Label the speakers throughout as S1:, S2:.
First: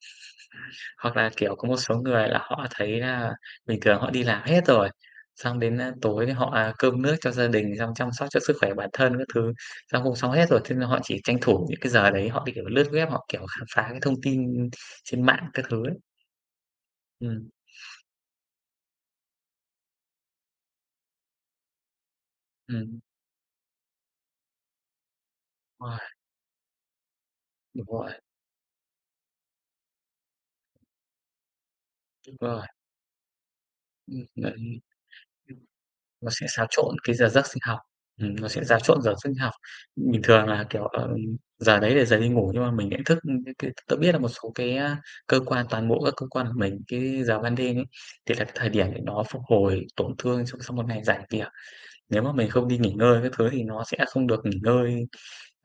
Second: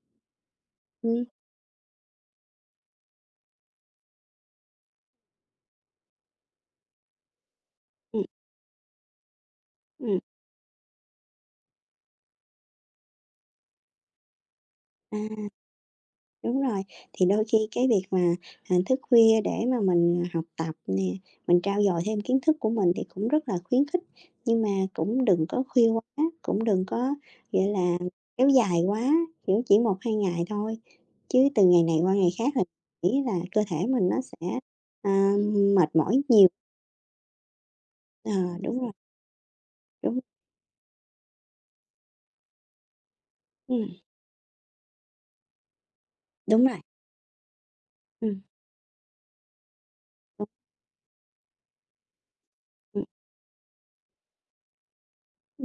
S1: Hoặc
S2: Ừm.
S1: là, kiểu, có một số người là họ thấy là bình thường họ đi làm hết rồi, xong đến, a, tối họ, à, cơm nước cho gia đình, xong chăm
S2: Ừm.
S1: sóc cho sức khỏe bản thân các thứ, xong cũng
S2: Ừm.
S1: xong hết rồi, thế nên họ chỉ tranh thủ những cái giờ đấy, họ cái, kiểu, lướt web, họ, kiểu, khám phá cái thông tin
S2: À,
S1: trên mạng các thứ ấy.
S2: đúng rồi, thì đôi
S1: Ừm.
S2: khi cái việc mà, à, thức khuya để mà mình, à, học tập nè, mình trau dồi thêm kiến thức của mình
S1: Ừm.
S2: thì cũng rất là khuyến khích, nhưng mà cũng đừng có khuya
S1: Uầy.
S2: quá, cũng đừng có, gọi
S1: Đúng
S2: là,
S1: rồi.
S2: kéo dài quá, kiểu, chỉ 1-2 ngày thôi, chứ từ ngày này qua ngày
S1: Đúng
S2: khác thì
S1: rồi.
S2: m nghĩ là cơ thể mình nó
S1: Ừm,
S2: sẽ,
S1: n
S2: à, mệt mỏi
S1: nó sẽ
S2: nhiều.
S1: xáo trộn cái giờ giấc sinh học,
S2: Ờ,
S1: ừm, nó sẽ
S2: đúng
S1: xáo
S2: rồi.
S1: trộn giờ sinh học.
S2: Đúng.
S1: Bình thường là, kiểu, ờ, giờ đấy là giờ đi ngủ nhưng mà mình nhận thức, ưm, cái cái tớ
S2: Ừm.
S1: biết là một số cái, a, cơ quan toàn bộ các cơ quan của
S2: Đúng rồi.
S1: mình, cái giờ ban đêm ấy, thì
S2: Ừm.
S1: là cái thời điểm để nó phục hồi tổn thương sau sau một ngày rảnh việc. Nếu mà mình không đi nghỉ
S2: Ừm.
S1: ngơi các thứ thì nó sẽ không được nghỉ ngơi,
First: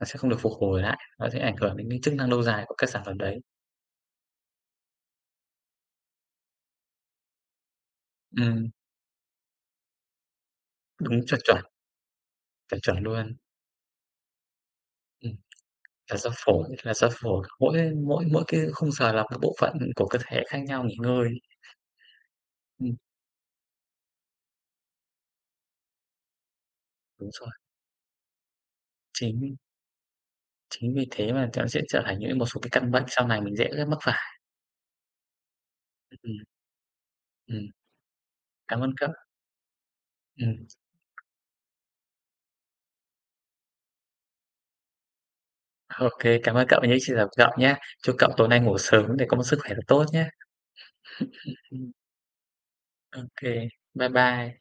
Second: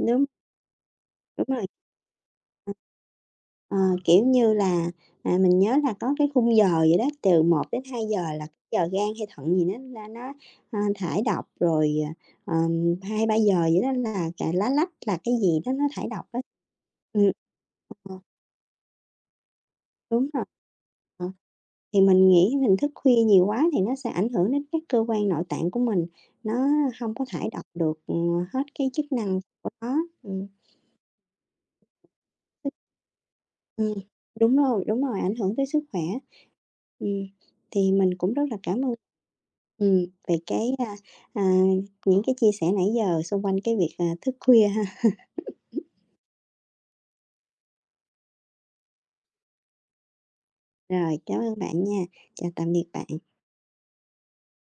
S1: nó sẽ không được phục hồi lại, nó sẽ
S2: Đúng
S1: ảnh
S2: rồi,
S1: hưởng đến cái chức năng lâu dài của các sản phẩm đấy.
S2: ờ, kiểu như là, à, mình nhớ là có cái khung giờ gì đó từ 1:00-2:00 là c
S1: Ừm.
S2: giờ gan hay thận gì nó ra nó, ơ,
S1: Đúng,
S2: thải
S1: chuẩn,
S2: độc,
S1: chuẩn.
S2: rồi, à,
S1: Chuẩn,
S2: ờm,
S1: chuẩn
S2: hai ba
S1: luôn.
S2: giờ gì đó là cà lá lách, là
S1: Ừm,
S2: cái gì đó nó thải
S1: là
S2: độc
S1: do
S2: á,
S1: phổi, là do
S2: ừm,
S1: phổi, mỗi
S2: ờ.
S1: mỗi mỗi cái khung giờ là các bộ phận, ưm, của cơ
S2: Đúng
S1: thể
S2: rồi,
S1: khác nhau nghỉ ngơi.
S2: ờ, thì mình nghĩ mình thức
S1: Ừm.
S2: khuya nhiều quá thì nó sẽ ảnh hưởng đến các cơ quan nội tạng của mình, nó hông có
S1: Đúng
S2: thải
S1: rồi.
S2: độc được, ừm, hết cái chức năng
S1: Chính
S2: của nó, ừm.
S1: chính vì thế mà nó sẽ trở thành những một số cái căn bệnh sau này mình dễ rất
S2: Ừm,
S1: mắc phải.
S2: đúng rồi, đúng rồi, ảnh hưởng tới sức khỏe,
S1: Ừm.
S2: ừm,
S1: Ừm.
S2: thì mình cũng rất là cảm
S1: Cảm ơn
S2: ơn
S1: cậu.
S2: ừm, về
S1: Ừm.
S2: cái, a, à, những cái chia sẻ nãy giờ xung quanh cái việc, à, thức khuya ha.
S1: OK, cảm ơn cậu nhé, xin chào cậu nhá. Chúc cậu tối nay ngủ sớm để có một sức khỏe thật tốt nhé.
S2: Rồi, cảm ơn bạn nha, chào tạm biệt bạn.
S1: OK, bye bye.